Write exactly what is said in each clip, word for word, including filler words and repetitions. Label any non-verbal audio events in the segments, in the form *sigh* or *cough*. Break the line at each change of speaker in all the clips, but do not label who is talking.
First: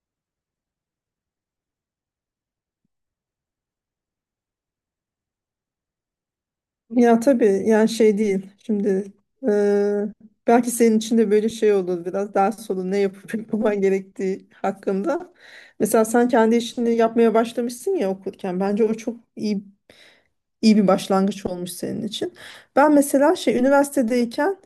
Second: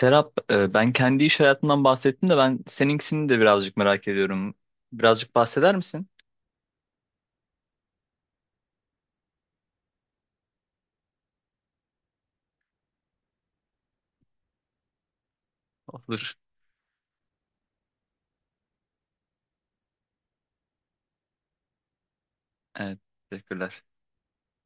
Serap, e, ben kendi iş hayatından bahsettim de ben seninkisini de birazcık merak ediyorum. Birazcık bahseder misin?
Ya tabii yani şey değil. Şimdi e, belki senin için de böyle şey olur biraz daha sonra ne yapıp *laughs* yapman gerektiği hakkında. Mesela sen
Olur.
kendi işini yapmaya başlamışsın ya okurken. Bence o çok iyi iyi bir başlangıç olmuş senin için. Ben
Evet,
mesela şey
teşekkürler.
üniversitedeyken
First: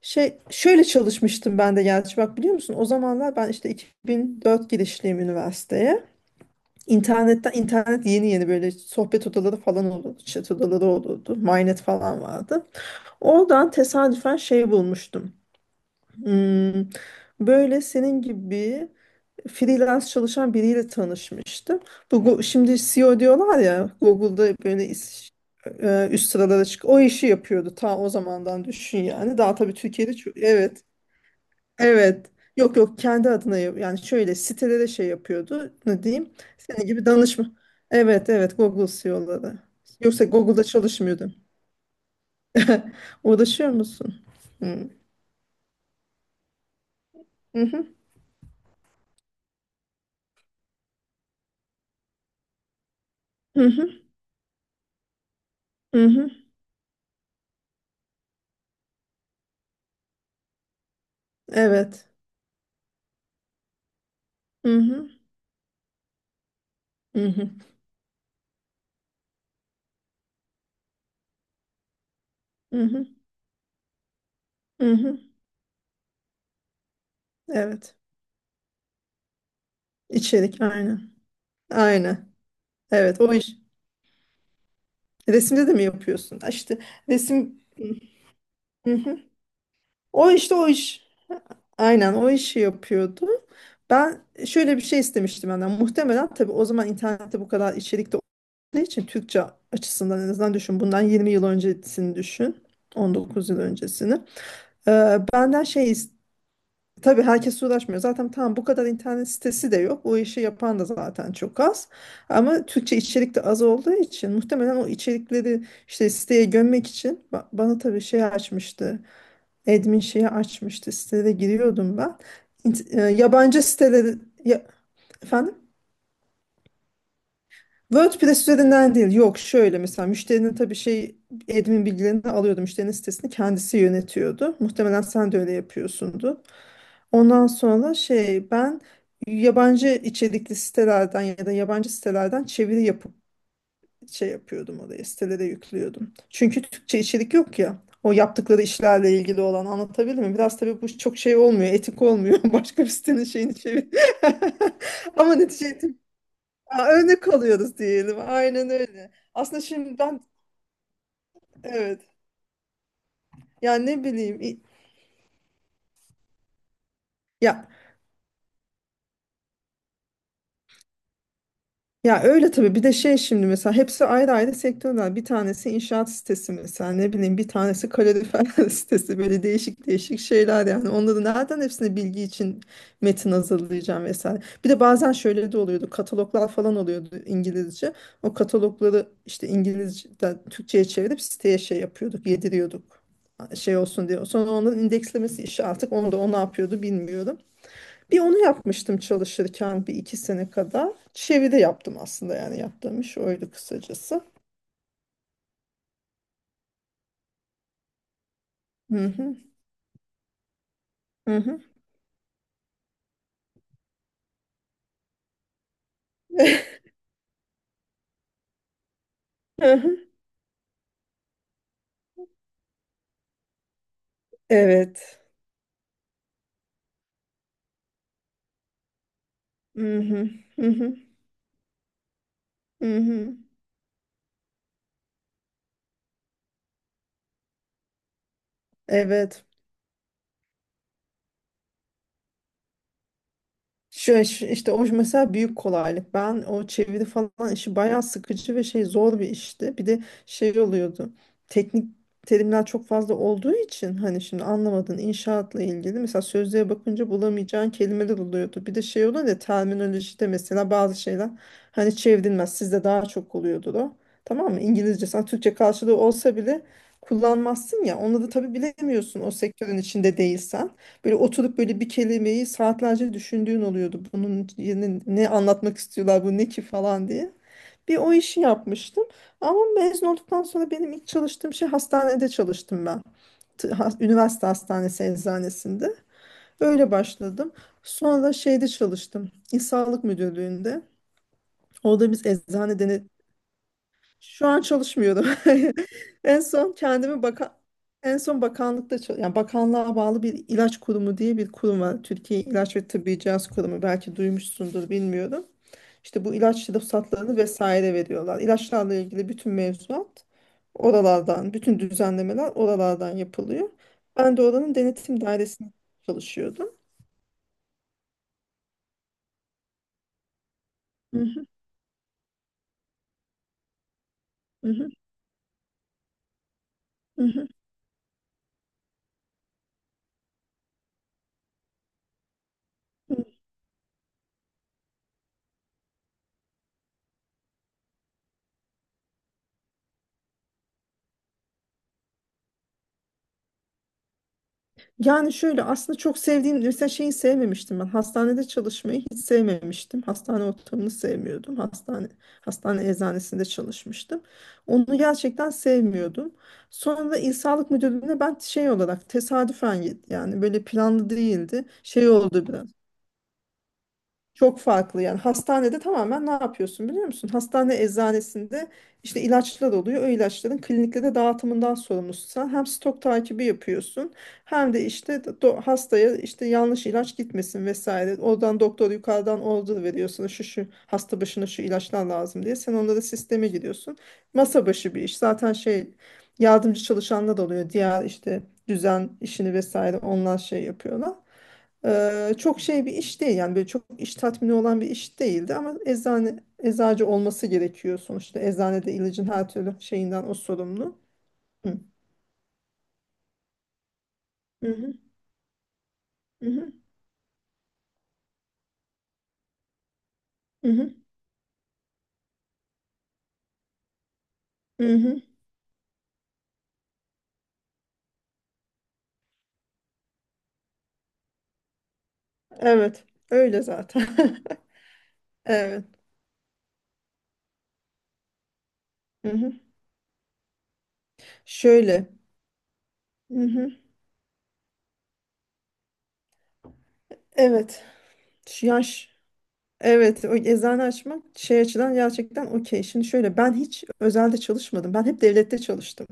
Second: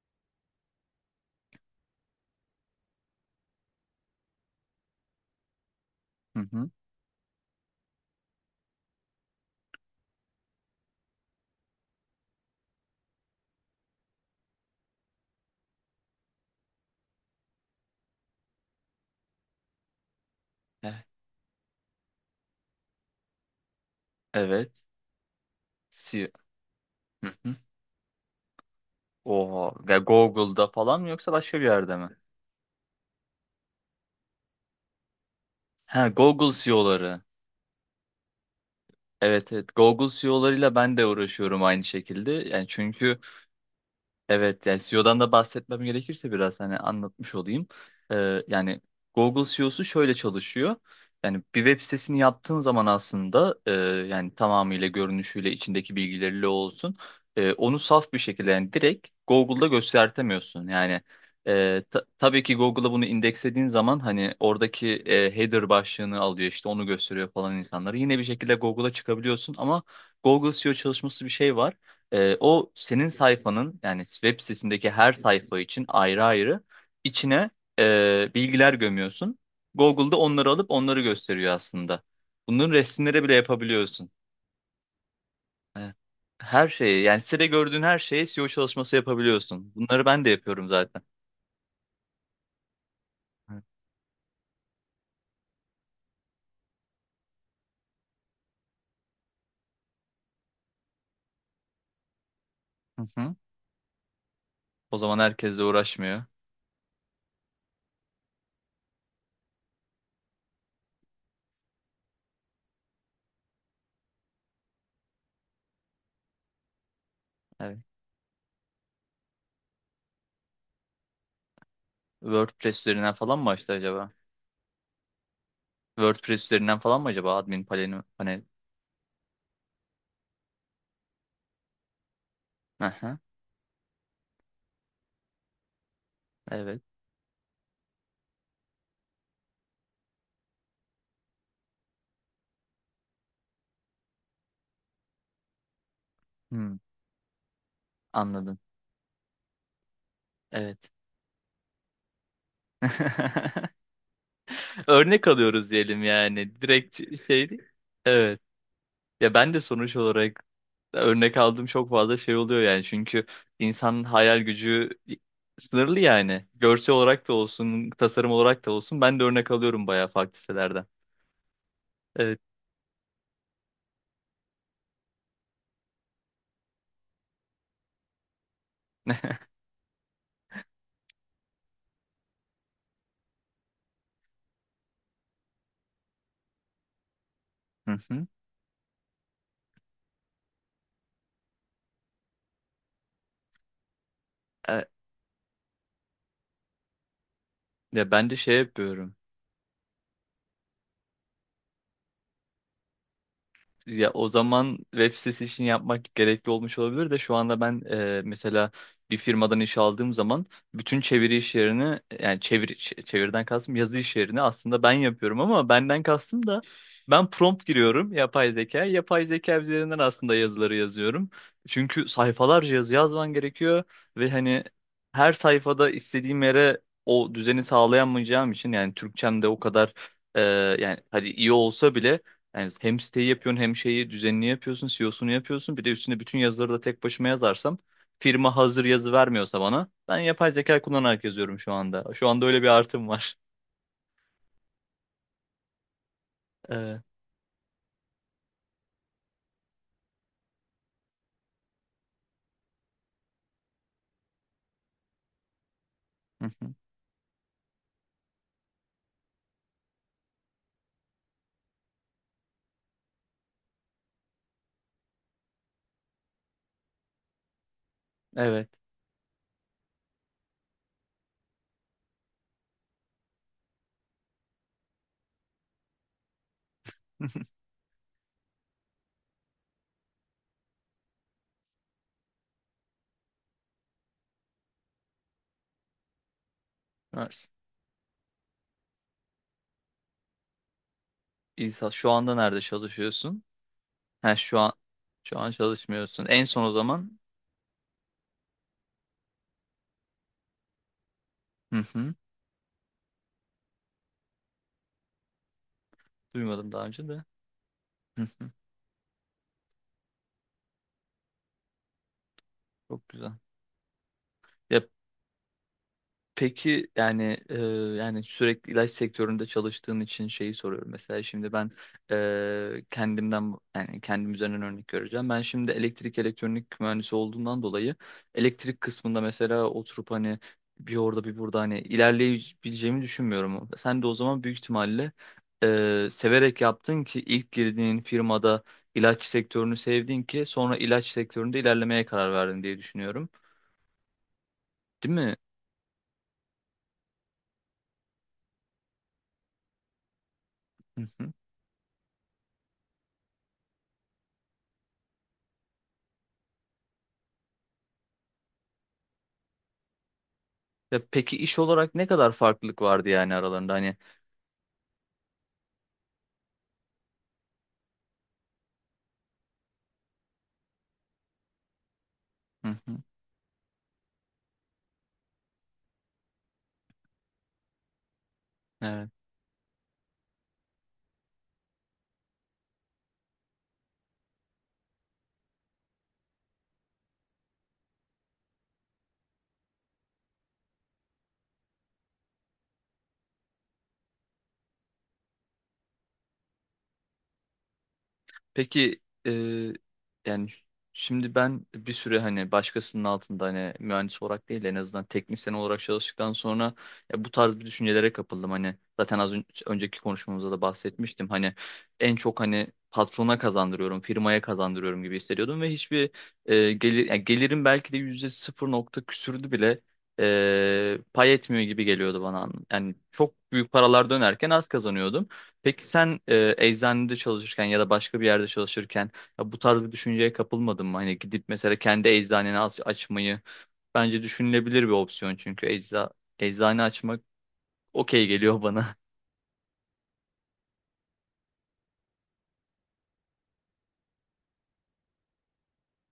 şey şöyle çalışmıştım ben de gerçi bak biliyor musun? O zamanlar ben işte iki bin dört girişliyim üniversiteye.
Hı hı.
İnternetten internet yeni yeni böyle sohbet odaları falan olurdu, chat odaları olurdu, Mynet falan vardı. Oradan tesadüfen şey bulmuştum. Hmm, böyle senin gibi freelance çalışan biriyle
Evet.
tanışmıştım. Bu Go- şimdi C E O diyorlar ya Google'da
Evet.
böyle is- e, üst
C E O.
sıralara çık. O işi
Hı hı.
yapıyordu ta o zamandan düşün yani. Daha tabii
Oha. Ve
Türkiye'de çok
Google'da
evet.
falan mı yoksa başka bir yerde mi?
Evet. Yok yok kendi adına yap- yani şöyle sitelere şey yapıyordu. Ne
Ha,
diyeyim?
Google
Senin gibi
C E O'ları.
danışma. Evet evet Google
Evet,
C E O'ları.
evet. Google
Yoksa Google'da
C E O'larıyla ben de
çalışmıyordu.
uğraşıyorum aynı şekilde. Yani
*laughs*
çünkü...
Uğraşıyor musun?
Evet, yani
Hı.
C E O'dan da bahsetmem gerekirse biraz hani anlatmış olayım.
Hı,
Ee, yani Google C E O'su şöyle çalışıyor. Yani bir web sitesini yaptığın zaman aslında
hı
e,
hı,
yani tamamıyla görünüşüyle içindeki
hı hı,
bilgileriyle olsun e, onu saf bir şekilde yani direkt Google'da göstertemiyorsun. Yani e, ta-
evet.
tabii ki Google'a bunu indekslediğin zaman hani
Hı
oradaki
hı,
e, header başlığını alıyor, işte onu
hı
gösteriyor
hı,
falan insanları. Yine bir şekilde Google'a çıkabiliyorsun ama Google S E O çalışması bir şey var. Ee, o
hı hı,
senin sayfanın yani web sitesindeki
hı
her
hı,
sayfa için ayrı ayrı içine
evet.
e, bilgiler gömüyorsun. Google'da onları
İçerik,
alıp onları
aynı.
gösteriyor aslında.
Aynı.
Bunun
Evet,
resimleri bile
o iş.
yapabiliyorsun.
Resimde de mi
Evet.
yapıyorsun? Ha,
Her
İşte
şeyi yani sitede
resim...
gördüğün her şeye S E O
Hı
çalışması
hı.
yapabiliyorsun. Bunları ben de
O işte
yapıyorum
o
zaten.
iş. Aynen o işi yapıyordu.
Evet.
Ben şöyle bir şey istemiştim benden. Muhtemelen tabii o zaman internette bu kadar içerik de olduğu için Türkçe açısından en azından düşün. Bundan yirmi yıl öncesini düşün.
Hı
On
hı.
dokuz yıl öncesini.
O
Ee,
zaman herkesle
benden şey is-
uğraşmıyor.
Tabii herkes uğraşmıyor. Zaten tam bu kadar internet sitesi de yok. O işi yapan da zaten çok az. Ama Türkçe içerik de az olduğu için muhtemelen o içerikleri işte siteye gömmek için ba-
Evet.
bana tabii şey açmıştı. Admin şeyi açmıştı. Sitelere giriyordum ben.
WordPress
İnt- e,
üzerinden falan mı
yabancı
açtı acaba?
siteleri ya- efendim?
WordPress üzerinden falan mı acaba admin paneli? Panel?
WordPress üzerinden değil. Yok şöyle mesela müşterinin tabii şey admin bilgilerini alıyordu.
Hı
Müşterinin
hı.
sitesini kendisi yönetiyordu. Muhtemelen sen de öyle yapıyorsundu.
Evet.
Ondan sonra şey ben yabancı içerikli sitelerden ya da yabancı sitelerden çeviri yapıp şey yapıyordum oraya sitelere yüklüyordum. Çünkü
Hmm,
Türkçe içerik yok ya. O
anladım.
yaptıkları işlerle ilgili olan anlatabilir mi? Biraz
Evet.
tabii bu çok şey olmuyor, etik olmuyor. *laughs* Başka bir sitenin şeyini
*laughs*
çevir. *laughs*
Örnek
Ama
alıyoruz
netice
diyelim yani.
aa,
Direkt ç-
örnek
şey değil.
alıyoruz diyelim.
Evet.
Aynen öyle.
Ya ben de
Aslında
sonuç
şimdi ben
olarak örnek aldığım çok
evet.
fazla şey oluyor yani. Çünkü
Yani
insanın
ne
hayal
bileyim i-
gücü sınırlı yani. Görsel olarak da
ya
olsun, tasarım olarak da olsun. Ben de örnek alıyorum bayağı farklı sitelerden.
ya
Evet.
öyle tabii bir de şey şimdi mesela hepsi ayrı ayrı sektörler. Bir tanesi inşaat sitesi mesela ne bileyim bir tanesi kalorifer *laughs* sitesi böyle değişik değişik şeyler yani. Onları nereden hepsine bilgi için metin hazırlayacağım vesaire. Bir de bazen şöyle de oluyordu kataloglar falan oluyordu
Hı
İngilizce.
hı.
O katalogları işte İngilizce'den Türkçe'ye çevirip siteye şey yapıyorduk yediriyorduk şey olsun diye. Sonra onların
E,
indeklemesi işi artık onu da o ne yapıyordu bilmiyorum.
Ya
Bir
ben de
onu
şey
yapmıştım
yapıyorum.
çalışırken bir iki sene kadar. Çeviri yaptım aslında yani yaptığım iş oydu
Ya
kısacası.
o zaman web sitesi için yapmak gerekli olmuş olabilir de şu anda ben e, mesela
Hı
bir
hı,
firmadan iş aldığım zaman bütün çeviri
hı
iş
hı,
yerini yani çevir, ç- çeviriden kastım yazı iş yerini aslında ben yapıyorum ama benden kastım da ben prompt giriyorum yapay zeka. Yapay zeka
hı
üzerinden
hı.
aslında yazıları yazıyorum. Çünkü sayfalarca yazı yazman gerekiyor ve hani
Evet.
her sayfada istediğim yere o düzeni sağlayamayacağım için yani Türkçem de o kadar
Hı hı,
e,
hı hı,
yani hadi iyi olsa bile yani
hı
hem siteyi
hı.
yapıyorsun hem şeyi düzenini yapıyorsun, C E O'sunu yapıyorsun. Bir de üstüne bütün yazıları da tek başıma yazarsam, firma hazır yazı
Evet.
vermiyorsa bana, ben yapay zeka kullanarak yazıyorum şu anda. Şu anda öyle bir artım var.
Şu, şu- işte o mesela büyük kolaylık. Ben o
Ee, hı
çeviri falan işi bayağı sıkıcı ve şey zor bir işti. Bir de şey oluyordu. Teknik terimler çok fazla olduğu için hani şimdi anlamadığın inşaatla ilgili mesela sözlüğe
hı.
bakınca bulamayacağın kelimeler oluyordu. Bir de şey oluyor ya terminolojide mesela bazı şeyler hani çevrilmez. Sizde daha çok oluyordu o. Tamam mı? İngilizce sen Türkçe karşılığı olsa bile kullanmazsın ya. Onları tabii
Evet.
bilemiyorsun o sektörün içinde değilsen. Böyle oturup böyle bir kelimeyi saatlerce düşündüğün oluyordu. Bunun yerine ne anlatmak istiyorlar bu ne ki falan diye.
*laughs*
Bir o işi yapmıştım. Ama mezun olduktan sonra benim ilk çalıştığım şey hastanede çalıştım ben. T- ha- üniversite hastanesi eczanesinde. Öyle
Nice.
başladım. Sonra şeyde çalıştım. İl Sağlık Müdürlüğü'nde.
İsa şu
Orada biz
anda nerede
eczane
çalışıyorsun? Ha,
şu
şu
an
an
çalışmıyordum.
şu an
*laughs*
çalışmıyorsun.
En
En son o
son
zaman
kendimi baka en son bakanlıkta çal- yani bakanlığa bağlı bir ilaç kurumu diye bir
hı
kurum var.
hı.
Türkiye İlaç ve Tıbbi Cihaz Kurumu belki duymuşsundur bilmiyorum. İşte bu ilaç
Duymadım daha önce de.
ruhsatlarını vesaire
Hı
veriyorlar.
hı.
İlaçlarla ilgili bütün mevzuat oralardan, bütün düzenlemeler
Çok
oralardan
güzel.
yapılıyor. Ben de oranın
Ya,
denetim dairesinde çalışıyordum.
peki yani e, yani sürekli ilaç sektöründe çalıştığın için şeyi soruyorum. Mesela
Mhm,
şimdi ben e, kendimden yani kendim üzerinden
mhm,
örnek vereceğim. Ben şimdi elektrik elektronik mühendisi
mhm.
olduğumdan dolayı elektrik kısmında mesela oturup hani bir orada bir burada hani ilerleyebileceğimi düşünmüyorum. Sen de o zaman büyük ihtimalle e, severek yaptın ki ilk girdiğin firmada ilaç sektörünü sevdin ki sonra ilaç sektöründe ilerlemeye karar verdin diye düşünüyorum. Değil
Yani
mi?
şöyle aslında çok sevdiğim mesela şeyi sevmemiştim ben. Hastanede çalışmayı hiç sevmemiştim. Hastane ortamını
*laughs*
sevmiyordum. Hastane hastane eczanesinde çalışmıştım. Onu gerçekten sevmiyordum. Sonra da İl Sağlık Müdürlüğü'ne ben şey olarak tesadüfen git- yani böyle
Ya
planlı
peki iş
değildi.
olarak ne
Şey
kadar
oldu biraz.
farklılık vardı yani aralarında hani?
Çok farklı yani hastanede tamamen ne yapıyorsun biliyor musun? Hastane eczanesinde işte ilaçlar oluyor. O ilaçların kliniklere dağıtımından sorumlusun. Sen hem
Hı hı.
stok takibi yapıyorsun hem de işte do- hastaya işte yanlış ilaç gitmesin vesaire. Oradan doktor
Evet.
yukarıdan order veriyorsun. Şu şu hasta başına şu ilaçlar lazım diye. Sen onlara sisteme giriyorsun. Masa başı bir iş. Zaten şey yardımcı çalışanlar da oluyor. Diğer işte düzen işini vesaire onlar şey yapıyorlar. Eee, çok şey bir iş değil yani böyle çok iş tatmini olan bir iş değildi ama eczane eczacı olması gerekiyor sonuçta eczanede
Peki
ilacın her
eee,
türlü şeyinden o
yani
sorumlu.
şimdi ben
Hı.
bir süre hani başkasının altında hani mühendis olarak değil
Hı
en
hı,
azından teknisyen olarak çalıştıktan
hı
sonra
hı,
ya bu tarz bir düşüncelere kapıldım. Hani zaten az ön- önceki konuşmamızda da
hı hı,
bahsetmiştim. Hani en çok hani patrona kazandırıyorum, firmaya
hı
kazandırıyorum gibi
hı.
hissediyordum ve hiçbir eee, gelir yani gelirim belki de yüzde sıfır nokta küsürdü bile eee, pay etmiyor gibi geliyordu bana. Yani
Evet
çok
öyle
büyük
zaten.
paralar dönerken az
*laughs*
kazanıyordum.
Evet.
Peki sen e, eczanede çalışırken ya da başka bir yerde çalışırken
Hı
ya
hı.
bu tarz bir düşünceye kapılmadın mı? Hani gidip mesela kendi
Şöyle.
eczaneni aç-
Hı
açmayı
hı.
bence düşünülebilir bir opsiyon, çünkü ecza eczane açmak
Evet.
okey geliyor
Şu
bana.
Yaş. Evet, o eczane açmak şey açıdan gerçekten okey. Şimdi şöyle ben hiç özelde çalışmadım. Ben hep devlette çalıştım.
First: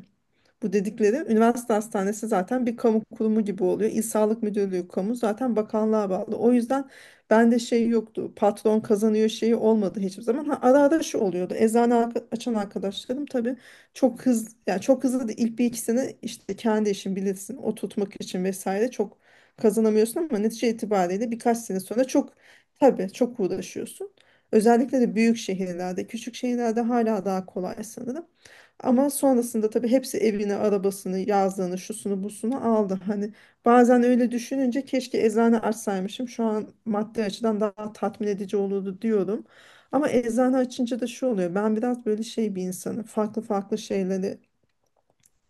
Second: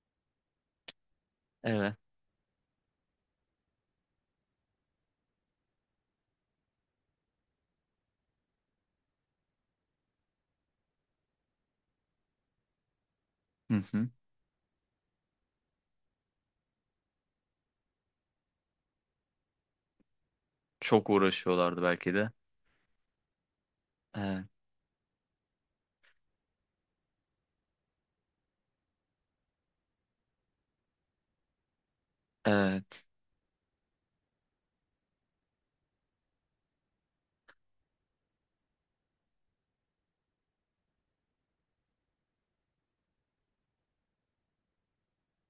Bu dedikleri
*laughs*
üniversite
Evet.
hastanesi zaten bir kamu kurumu gibi oluyor. İl Sağlık Müdürlüğü kamu zaten bakanlığa bağlı. O yüzden bende şey yoktu. Patron kazanıyor şeyi olmadı hiçbir zaman. Ha, ara ara şu oluyordu. Eczane arka- açan arkadaşlarım tabii
Hı hı.
çok hızlı yani çok hızlı da ilk bir iki sene işte kendi işin bilirsin o tutmak için vesaire çok kazanamıyorsun ama netice
Çok
itibariyle birkaç sene
uğraşıyorlardı
sonra
belki de.
çok tabii çok uğraşıyorsun.
Evet.
Özellikle de büyük şehirlerde, küçük şehirlerde hala daha kolay sanırım. Ama sonrasında tabii hepsi evini, arabasını, yazlığını, şusunu, busunu aldı.
Evet.
Hani bazen öyle düşününce keşke eczane açsaymışım. Şu an maddi açıdan daha tatmin edici olurdu diyorum. Ama eczane açınca da şu oluyor. Ben biraz böyle şey bir insanım. Farklı farklı şeyleri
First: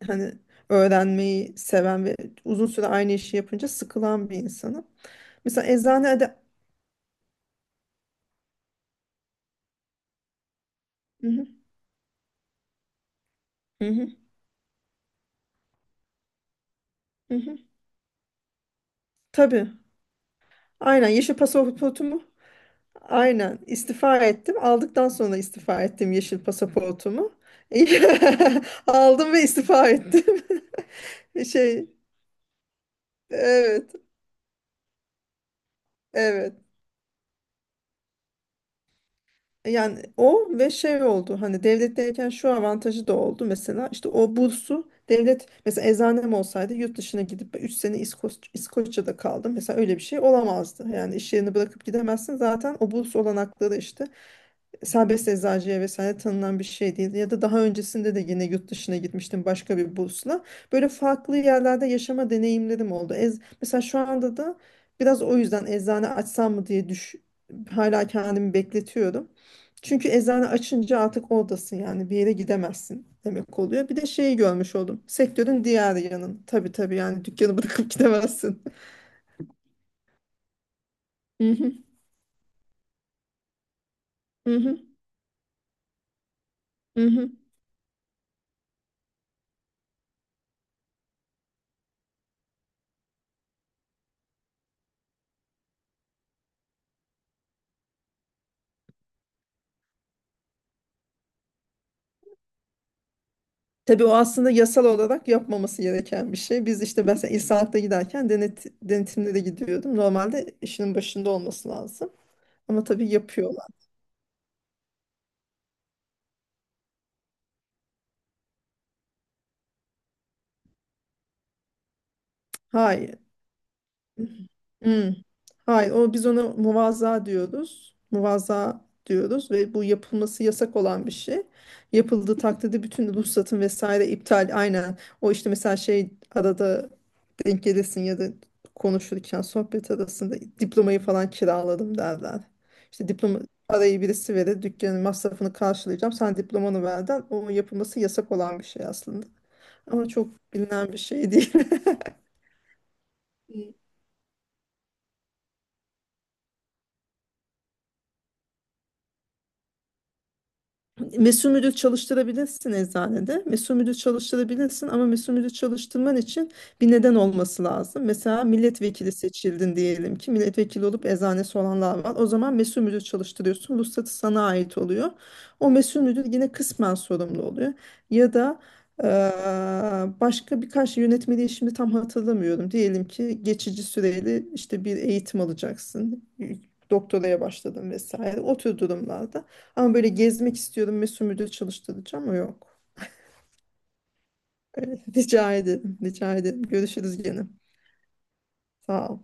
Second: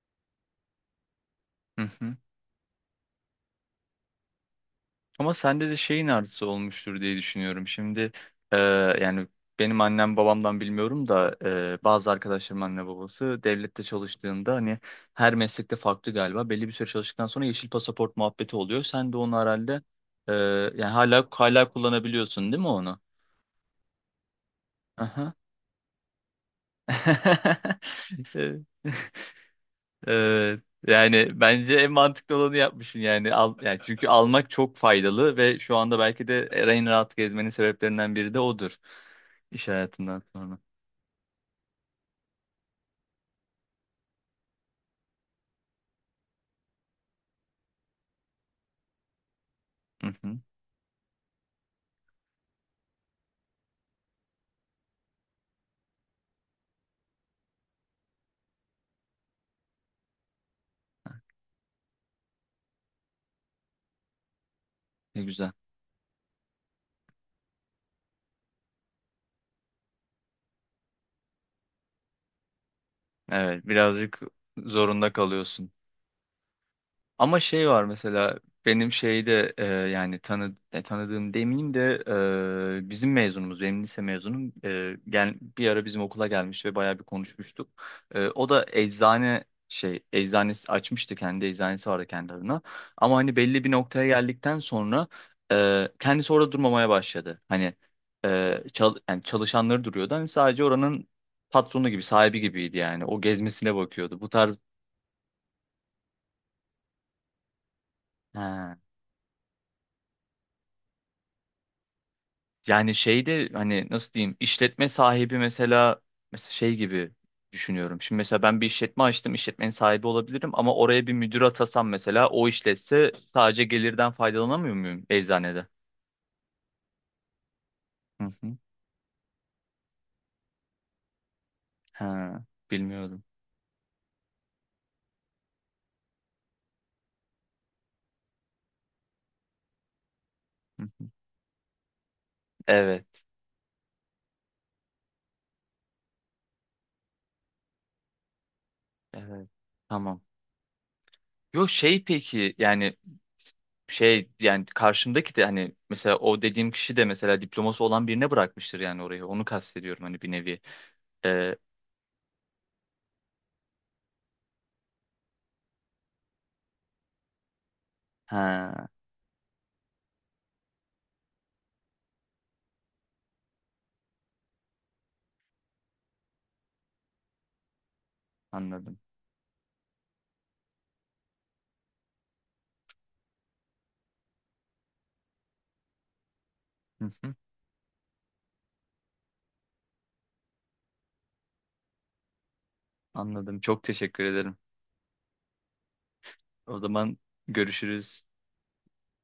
hani öğrenmeyi seven ve
*laughs*
uzun süre aynı işi yapınca sıkılan bir insanım.
Ama
Mesela
sende de şeyin
eczanede...
artısı olmuştur diye düşünüyorum. Şimdi e, yani benim annem babamdan bilmiyorum
Hı
da
hı,
e, bazı arkadaşlarım anne babası devlette
hı hı,
çalıştığında hani her meslekte farklı galiba. Belli bir süre çalıştıktan
hı
sonra
hı.
yeşil pasaport muhabbeti oluyor. Sen de onu
Tabii.
herhalde e, yani
Aynen
hala
yeşil
hala
pasaportu mu?
kullanabiliyorsun değil mi onu?
Aynen istifa ettim. Aldıktan
Aha.
sonra istifa ettim yeşil pasaportumu.
*laughs*
*laughs*
Evet.
Aldım ve istifa ettim.
Ee, yani
*laughs*
bence
Şey,
en mantıklı olanı yapmışsın yani. Al, yani
evet,
çünkü almak çok faydalı ve şu anda belki de
evet.
en rahat gezmenin sebeplerinden biri de odur. İş
Yani
hayatından
o
sonra.
ve şey oldu. Hani devletteyken şu avantajı da oldu mesela. İşte o bursu devlet mesela eczanem olsaydı yurt dışına gidip üç sene İskoç, İskoçya'da kaldım. Mesela öyle bir
Hı
şey
hı.
olamazdı. Yani iş yerini bırakıp gidemezsin. Zaten o burs olanakları işte serbest eczacıya vesaire tanınan bir şey değil. Ya da daha öncesinde de yine yurt dışına gitmiştim başka bir bursla. Böyle farklı yerlerde yaşama deneyimlerim oldu. Ez, mesela şu anda da biraz
Ne
o
güzel.
yüzden eczane açsam mı diye düş, hala kendimi bekletiyorum. Çünkü eczane açınca artık oradasın yani bir yere gidemezsin demek
Evet,
oluyor. Bir de
birazcık
şeyi görmüş oldum.
zorunda
Sektörün
kalıyorsun.
diğer yanın. Tabii tabii yani
Ama
dükkanı
şey var
bırakıp
mesela
gidemezsin.
benim
*laughs*
şeyde e, yani tanı, e, tanıdığım demeyeyim
Mhm,
de e, bizim mezunumuz, benim lise mezunum,
mhm,
e, gel, bir ara bizim okula gelmiş ve bayağı bir
mhm.
konuşmuştuk. E, o da eczane şey eczanesi açmıştı, kendi eczanesi vardı kendi adına. Ama hani belli bir noktaya geldikten sonra e, kendisi orada durmamaya başladı. Hani e, çal, yani çalışanları duruyordu, hani sadece oranın patronu gibi, sahibi gibiydi, yani o gezmesine
Tabii o
bakıyordu bu
aslında
tarz.
yasal olarak yapmaması gereken bir şey. Biz işte ben mesela İSAHAK'ta giderken
He.
denet, denetimlere gidiyordum. Normalde işinin başında olması lazım. Ama
Yani
tabii
şeyde
yapıyorlar.
hani, nasıl diyeyim, işletme sahibi mesela mesela şey gibi düşünüyorum. Şimdi mesela ben bir işletme açtım, işletmenin sahibi olabilirim ama oraya bir müdür atasam mesela, o işletse,
Hayır.
sadece gelirden faydalanamıyor muyum
Hmm.
eczanede?
Hayır, o biz ona muvazaa diyoruz.
Hı hı.
Muvazaa diyoruz ve bu yapılması yasak olan bir şey. Yapıldığı
Ha,
takdirde bütün
bilmiyordum.
ruhsatın vesaire iptal aynen. O işte mesela şey arada denk gelirsin ya da konuşurken sohbet arasında
Hı
diplomayı
hı.
falan kiraladım derler. İşte
Evet,
diploma parayı birisi verir dükkanın masrafını karşılayacağım. Sen diplomanı verden o yapılması yasak olan bir şey aslında.
evet.
Ama
Tamam.
çok bilinen bir şey değil.
Yok şey peki yani,
*laughs*
şey yani karşımdaki de hani mesela o dediğim kişi de mesela diploması olan birine bırakmıştır yani orayı. Onu kastediyorum hani bir nevi.
Mesul
Ee,
müdür çalıştırabilirsin eczanede. Mesul müdür çalıştırabilirsin ama mesul müdür çalıştırman için bir neden olması lazım. Mesela
ha,
milletvekili seçildin diyelim ki milletvekili olup eczanesi olanlar var. O zaman mesul müdür çalıştırıyorsun. Ruhsatı sana ait oluyor. O mesul müdür yine kısmen sorumlu oluyor. Ya da
anladım.
eee, başka birkaç yönetmeliği şimdi tam hatırlamıyorum. Diyelim ki geçici süreli işte bir eğitim alacaksın.
*laughs*
Doktoraya başladın vesaire. O tür durumlarda. Ama böyle gezmek istiyordum ve sümürde çalıştıracağım ama yok.
Anladım. Çok teşekkür ederim.
Öyle, *laughs* rica ederim, rica ederim.
O zaman
Görüşürüz gene.
görüşürüz.
Sağ ol.